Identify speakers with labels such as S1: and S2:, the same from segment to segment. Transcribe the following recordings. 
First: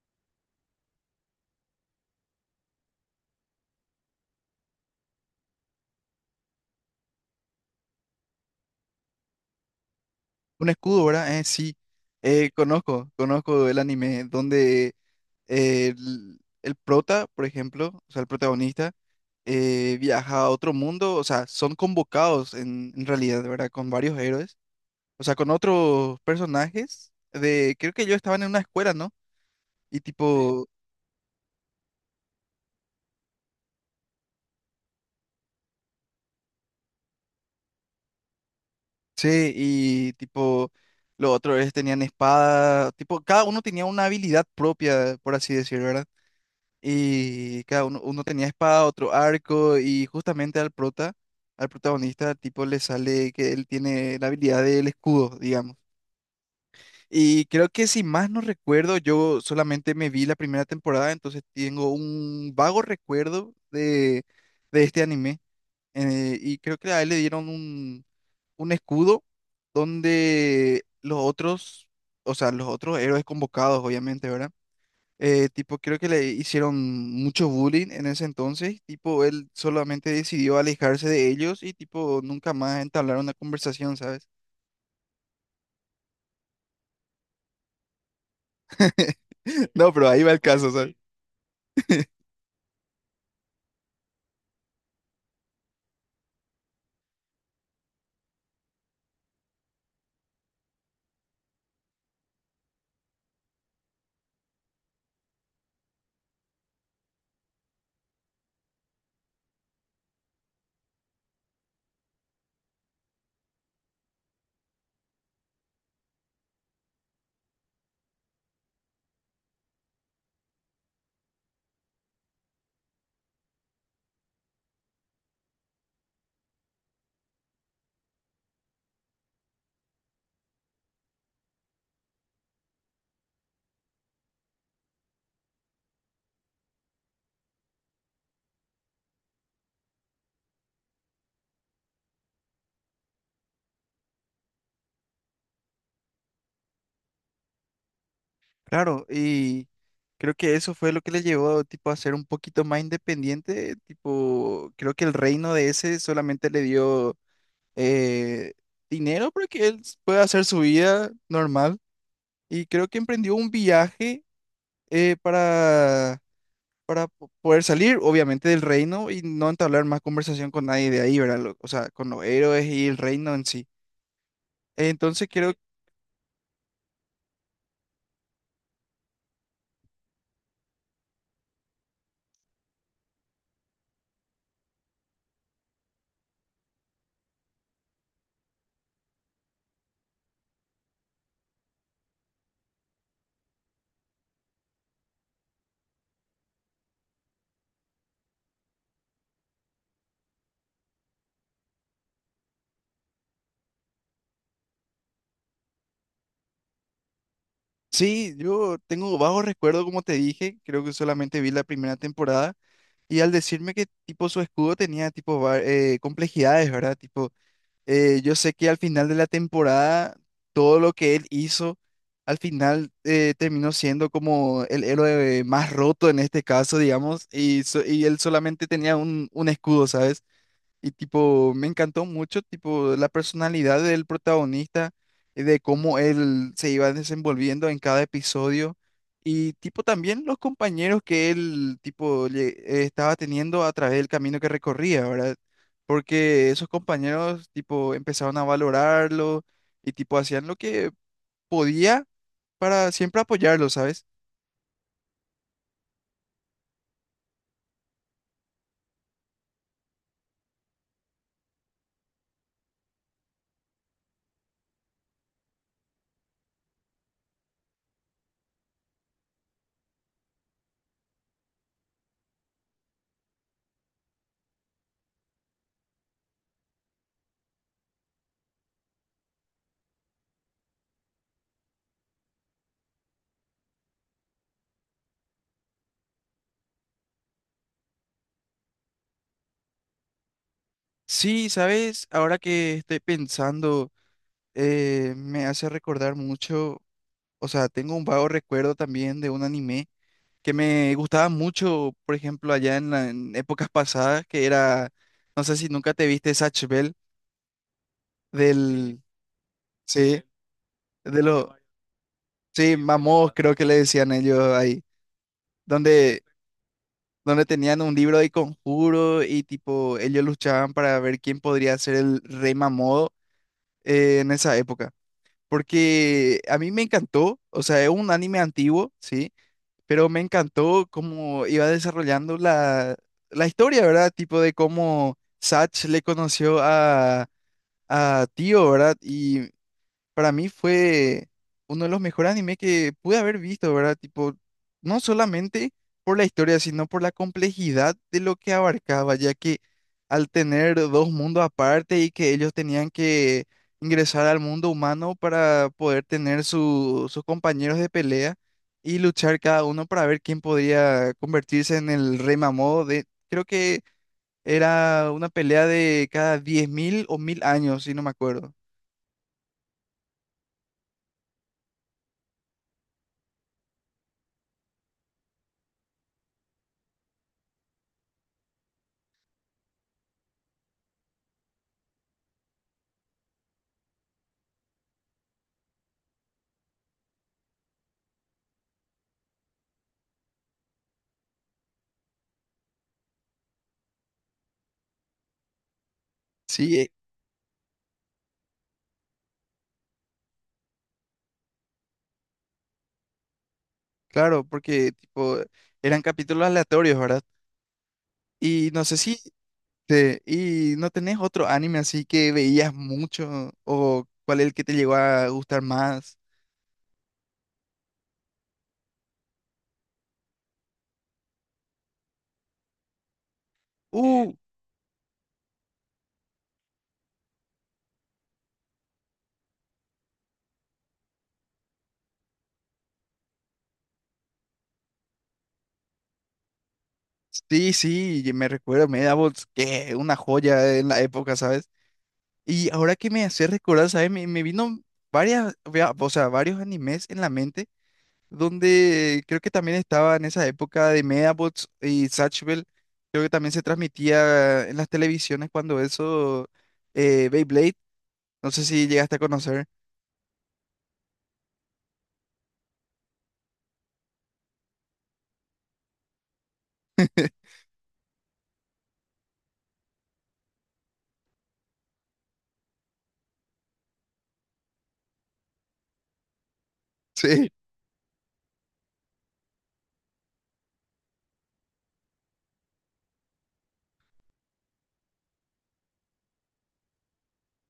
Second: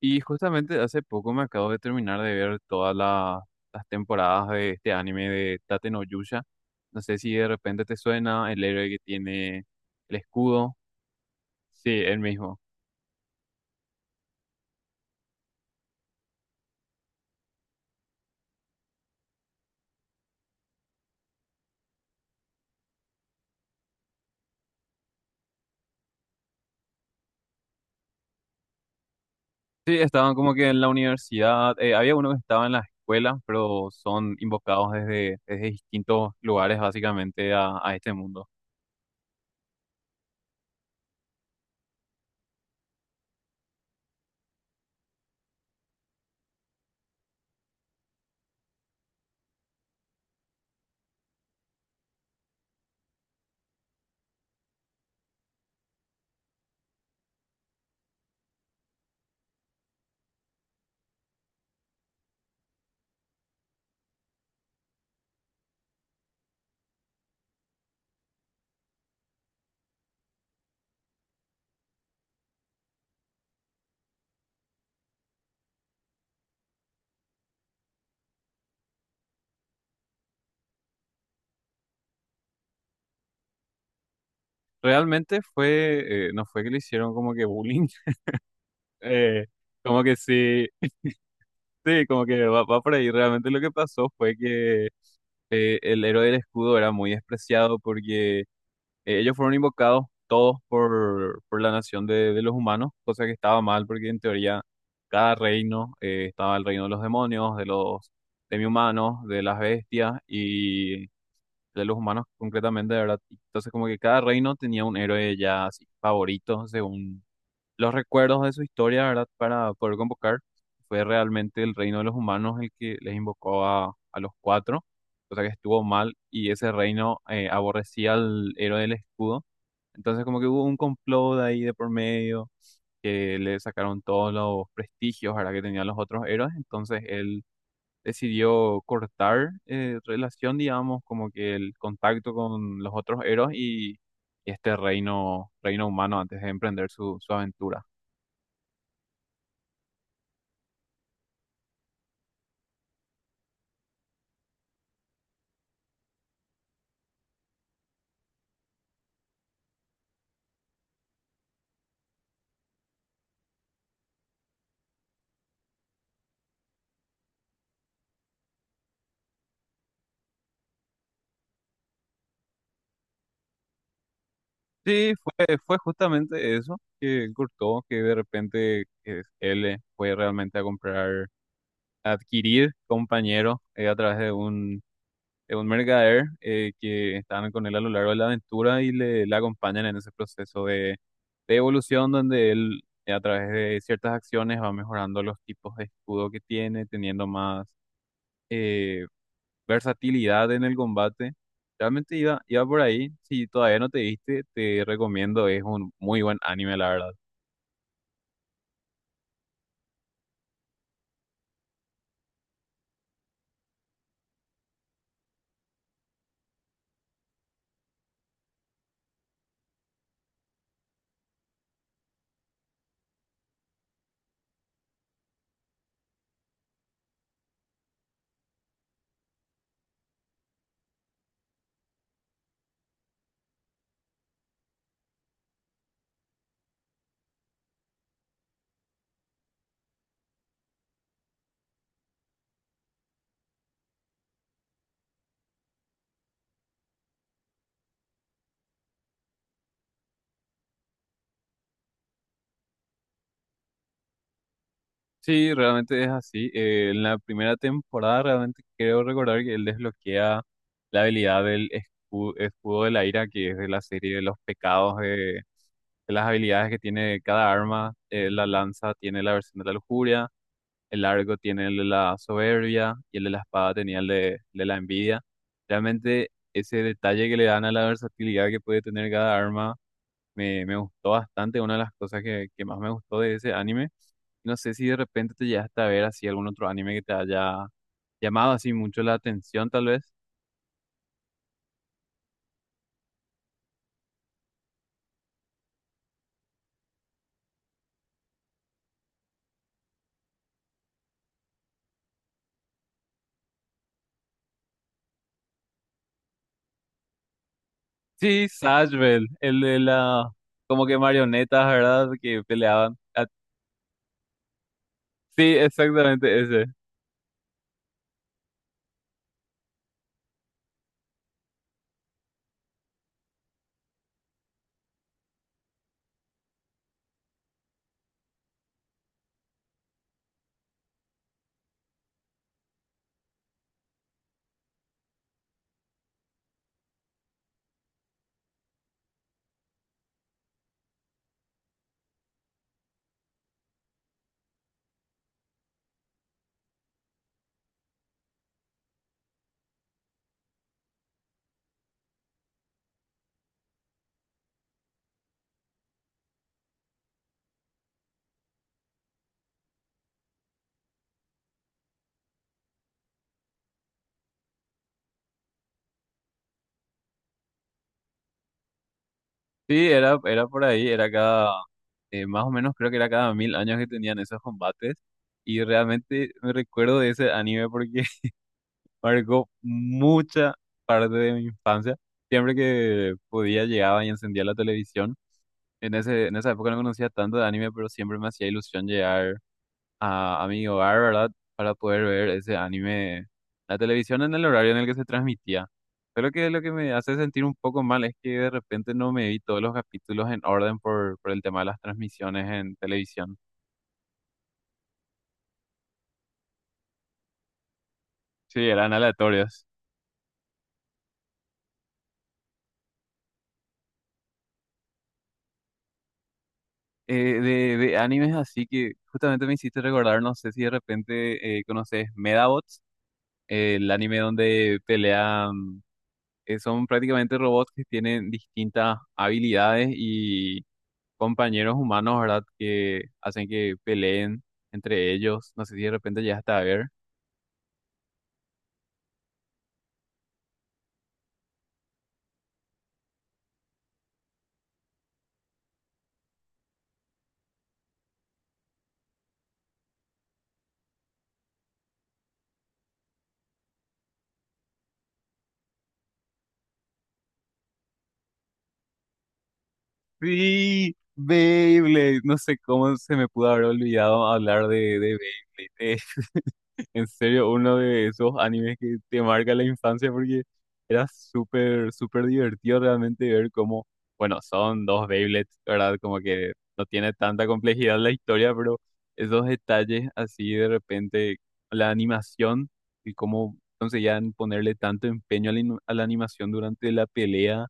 S1: Y justamente hace poco me acabo de terminar de ver las temporadas de este anime de Tate no Yusha. No sé si de repente te suena el héroe que tiene el
S2: Un
S1: escudo.
S2: escudo, ¿verdad? Sí.
S1: Sí, él mismo.
S2: Conozco el anime donde el prota, por ejemplo, o sea, el protagonista, viaja a otro mundo, o sea, son convocados en realidad, ¿verdad? Con varios héroes, o sea, con otros personajes de, creo que ellos estaban en una escuela, ¿no?
S1: Sí,
S2: Y sí,
S1: estaban como
S2: tipo,
S1: que en la universidad. Había uno que estaba en la escuela, pero son invocados desde distintos lugares básicamente a este mundo.
S2: sí, y tipo, los otros héroes tenían espada, tipo, cada uno tenía una habilidad propia, por así decirlo, ¿verdad? Y cada uno, uno tenía espada, otro arco, y justamente al prota, al protagonista, tipo, le sale que él tiene la habilidad del escudo, digamos. Y creo que si más no recuerdo, yo solamente me vi la primera temporada, entonces tengo un vago recuerdo de este anime. Y creo que a él le dieron un escudo donde los otros, o sea, los otros héroes convocados, obviamente, ¿verdad? Tipo, creo que le hicieron mucho bullying en ese entonces. Tipo, él solamente decidió alejarse de ellos y, tipo, nunca más entablar una conversación, ¿sabes?
S1: Realmente no fue que le hicieron como que bullying. eh,
S2: No,
S1: Como
S2: pero
S1: que
S2: ahí va el
S1: sí,
S2: caso, ¿sabes?
S1: sí, como que va por ahí. Realmente lo que pasó fue que el héroe del escudo era muy despreciado porque ellos fueron invocados todos por la nación de los humanos, cosa que estaba mal porque en teoría cada reino estaba el reino de los demonios, de los demi-humanos, de las bestias y de los humanos concretamente, de verdad. Entonces como que cada reino tenía un héroe ya así favorito según los recuerdos de su historia, ¿verdad? Para poder convocar. Fue realmente el reino de los humanos el que les invocó a los cuatro, cosa que estuvo mal y ese reino aborrecía al héroe del escudo. Entonces como que hubo un complot ahí de por medio, que le sacaron todos los prestigios, ¿verdad? Que tenían los otros héroes. Entonces él decidió cortar relación, digamos, como que el contacto con los otros héroes y este reino humano antes de emprender su aventura.
S2: Claro, y creo que eso fue lo que le llevó, tipo, a ser un poquito más independiente. Tipo, creo que el reino de ese solamente le dio eh, dinero para que él pueda hacer su vida normal. Y creo que emprendió un viaje para poder salir, obviamente, del reino y no entablar más conversación con nadie de ahí, ¿verdad? O sea, con los héroes y el reino en sí.
S1: Sí,
S2: Entonces creo, que
S1: fue justamente eso que Courtois, que de repente él fue realmente a a adquirir compañeros a través de de un mercader que estaban con él a lo largo de la aventura le acompañan en ese proceso de evolución donde él a través de ciertas acciones va mejorando los tipos de escudo que tiene, teniendo más eh, versatilidad en el combate. Realmente iba por ahí. Si todavía no te viste, te recomiendo. Es un muy buen anime, la verdad.
S2: sí, yo tengo bajo recuerdo, como te dije, creo que solamente vi la primera temporada y al decirme que tipo su escudo tenía tipo complejidades, ¿verdad? Tipo, yo sé que al final de la temporada, todo lo que él hizo... Al final terminó siendo como el héroe más roto en este caso, digamos, y, y él solamente tenía un escudo, ¿sabes? Y tipo, me encantó mucho, tipo, la personalidad del protagonista, de cómo él se iba desenvolviendo en cada episodio. Y tipo, también los compañeros que él, tipo, estaba teniendo a través del camino que recorría, ¿verdad? Porque esos compañeros, tipo, empezaron a valorarlo y, tipo, hacían lo que podía para siempre apoyarlo, ¿sabes?
S1: Sí, realmente es así. En la primera temporada realmente creo recordar que él desbloquea la habilidad del escudo, de la ira, que es de la serie de los pecados, de las habilidades que tiene cada arma. La lanza tiene la versión de la lujuria. El largo tiene el de la soberbia y el de la espada tenía el el de la envidia. Realmente ese detalle que le dan a la versatilidad que puede tener cada arma me gustó bastante, una de las cosas que más me gustó de ese anime. No sé si de repente te llegaste a ver así algún otro anime que te haya llamado así mucho la atención, tal vez.
S2: Sí, ¿sabes? Ahora que estoy pensando, me hace recordar mucho. O sea, tengo un vago recuerdo también de un anime que me gustaba mucho, por ejemplo, allá en, en épocas pasadas, que era, no sé si nunca te viste Zatch Bell
S1: Sí,
S2: del,
S1: Sashville, el de
S2: sí,
S1: la como que
S2: de los,
S1: marionetas, ¿verdad? Que
S2: sí,
S1: peleaban. Ah,
S2: Mamos creo que le decían ellos ahí,
S1: sí,
S2: donde,
S1: exactamente ese.
S2: donde tenían un libro de conjuro y tipo, ellos luchaban para ver quién podría ser el rey Mamodo en esa época. Porque a mí me encantó, o sea, es un anime antiguo, sí, pero me encantó cómo iba desarrollando la, la historia, ¿verdad? Tipo de cómo Satch le conoció a Tío, ¿verdad? Y para mí fue uno de los mejores animes que pude haber visto, ¿verdad? Tipo, no solamente por la historia, sino por la complejidad de lo que abarcaba, ya que al tener dos mundos aparte y que ellos tenían que ingresar al mundo humano para poder tener sus compañeros de pelea y luchar cada uno para ver quién podría convertirse en el rey Mamodo de, creo que era una pelea de cada 10.000 o 1.000 años, si no me acuerdo.
S1: Sí, era por ahí, era más o menos creo que era cada 1000 años que tenían esos combates. Y realmente me recuerdo de ese anime porque marcó mucha parte de mi infancia. Siempre que podía llegaba y encendía la televisión. En esa época no conocía tanto de anime, pero siempre me hacía ilusión llegar a mi hogar, ¿verdad? Para poder ver ese anime, la televisión en el horario en el que se transmitía. Pero que lo que
S2: Sí,
S1: me hace sentir un poco mal es que de repente no me vi todos los capítulos en orden por el tema de las transmisiones en televisión.
S2: claro, porque tipo eran capítulos aleatorios, ¿verdad?
S1: Sí,
S2: Y no
S1: eran
S2: sé si
S1: aleatorias.
S2: te, y no tenés otro anime así que veías mucho o cuál es el que te llegó a gustar más.
S1: De animes así que justamente me hiciste recordar, no sé si de repente conoces Medabots, el anime
S2: Uh,
S1: donde pelean, son prácticamente robots que tienen distintas habilidades y compañeros humanos, ¿verdad? Que hacen que peleen entre ellos. No sé si de repente llegaste a ver.
S2: sí, sí, y me recuerdo Medabots, que una joya en la época, ¿sabes? Y ahora que me hace recordar, ¿sabes? Me vino varias, o sea, varios animes en la mente donde creo que también estaba en esa época de Medabots y Satchel, creo que también se transmitía en las televisiones cuando eso, Beyblade, no sé si llegaste a conocer.
S1: Sí, Beyblade. No sé cómo se me pudo haber olvidado hablar de Beyblade. En serio, uno de esos animes que te marca la infancia porque era súper divertido realmente ver cómo, bueno, son dos Beyblades, ¿verdad? Como que no tiene tanta
S2: Sí,
S1: complejidad la historia, pero esos detalles así de repente, la animación y cómo conseguían ponerle tanto empeño a a la animación durante la pelea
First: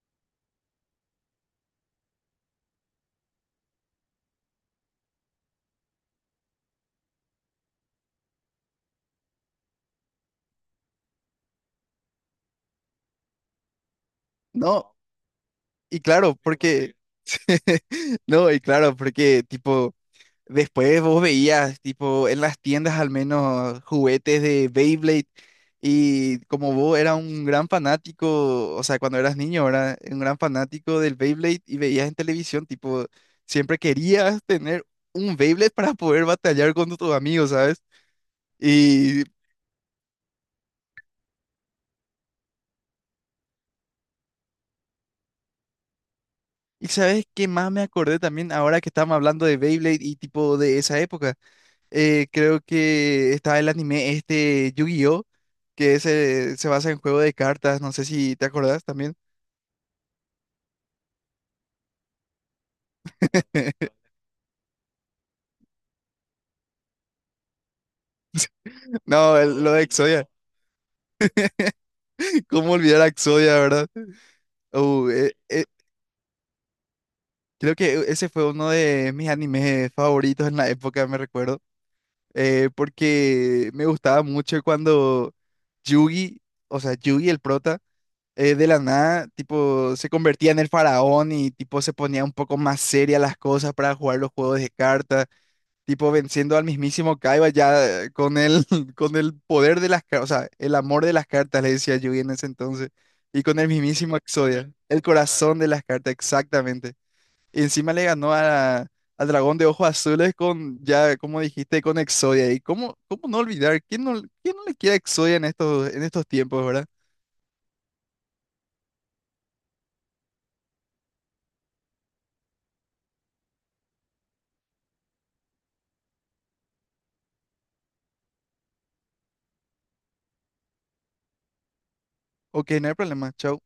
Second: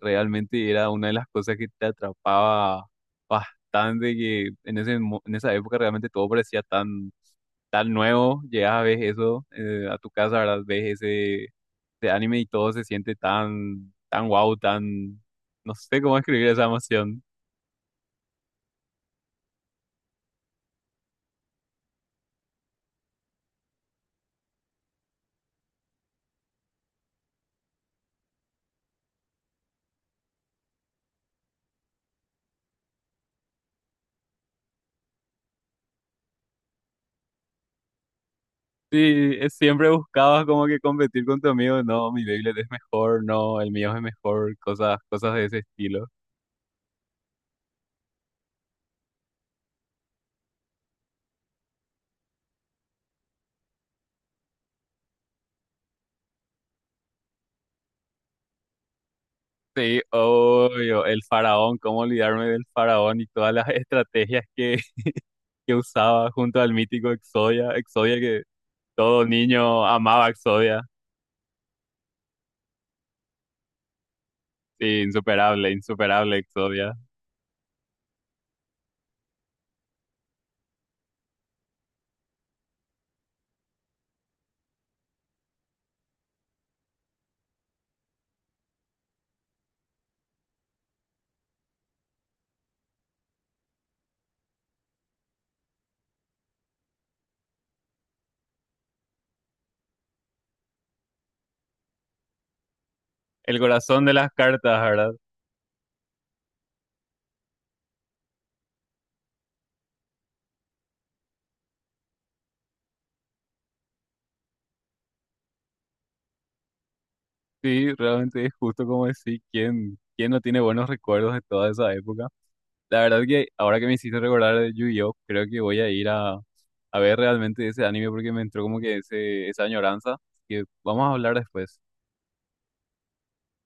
S1: realmente era una de las cosas que te atrapaba bastante, que en en esa época realmente todo parecía tan nuevo, llegas a ver eso a tu casa, ¿verdad? Ves ese anime y todo se siente tan wow,
S2: no,
S1: tan, no sé
S2: y
S1: cómo
S2: claro,
S1: escribir esa
S2: porque,
S1: emoción.
S2: no, y claro, porque tipo... Después vos veías, tipo, en las tiendas al menos juguetes de Beyblade y como vos eras un gran fanático, o sea, cuando eras niño, era un gran fanático del Beyblade y veías en televisión, tipo, siempre querías tener un Beyblade para poder batallar con tus amigos, ¿sabes? Y,
S1: Sí, es- siempre buscabas como que competir con tu amigo, no, mi Beyblade es mejor, no, el mío es mejor, cosas de ese estilo.
S2: y ¿sabes qué más me acordé también ahora que estamos hablando de Beyblade y tipo de esa época? Creo que está el anime este Yu-Gi-Oh! Que se basa en juego de cartas. No sé si te acordás también.
S1: Sí, obvio, el faraón, cómo olvidarme del faraón y todas las estrategias que usaba junto al mítico Exodia, Exodia que todo
S2: No, lo de
S1: niño amaba
S2: Exodia.
S1: Exodia.
S2: ¿Cómo olvidar a Exodia, verdad?
S1: Sí,
S2: Uh, eh, eh,
S1: insuperable, insuperable Exodia.
S2: creo que ese fue uno de mis animes favoritos en la época, me recuerdo. Porque me gustaba mucho cuando Yugi, o sea, Yugi el prota, de la nada, tipo, se convertía en el faraón y tipo se ponía un poco más seria las cosas para jugar los juegos de cartas. Tipo venciendo al mismísimo Kaiba ya con el, con el poder de las cartas, o sea, el amor de las cartas, le decía Yui en ese entonces, y con
S1: El
S2: el
S1: corazón de
S2: mismísimo
S1: las
S2: Exodia,
S1: cartas,
S2: el ah,
S1: ¿verdad?
S2: corazón de las cartas, exactamente. Y encima le ganó a, al dragón de ojos azules con, ya como dijiste, con Exodia. ¿Y cómo, cómo no olvidar? Quién no le queda Exodia en estos tiempos, verdad?
S1: Sí, realmente es justo como decir, ¿quién, quién no tiene buenos recuerdos de toda esa época? La verdad que ahora que me hiciste recordar de Yu-Gi-Oh, creo que voy a ir a ver realmente ese anime porque me entró como que esa añoranza que vamos a hablar después.
S2: Ok, no hay problema, chao.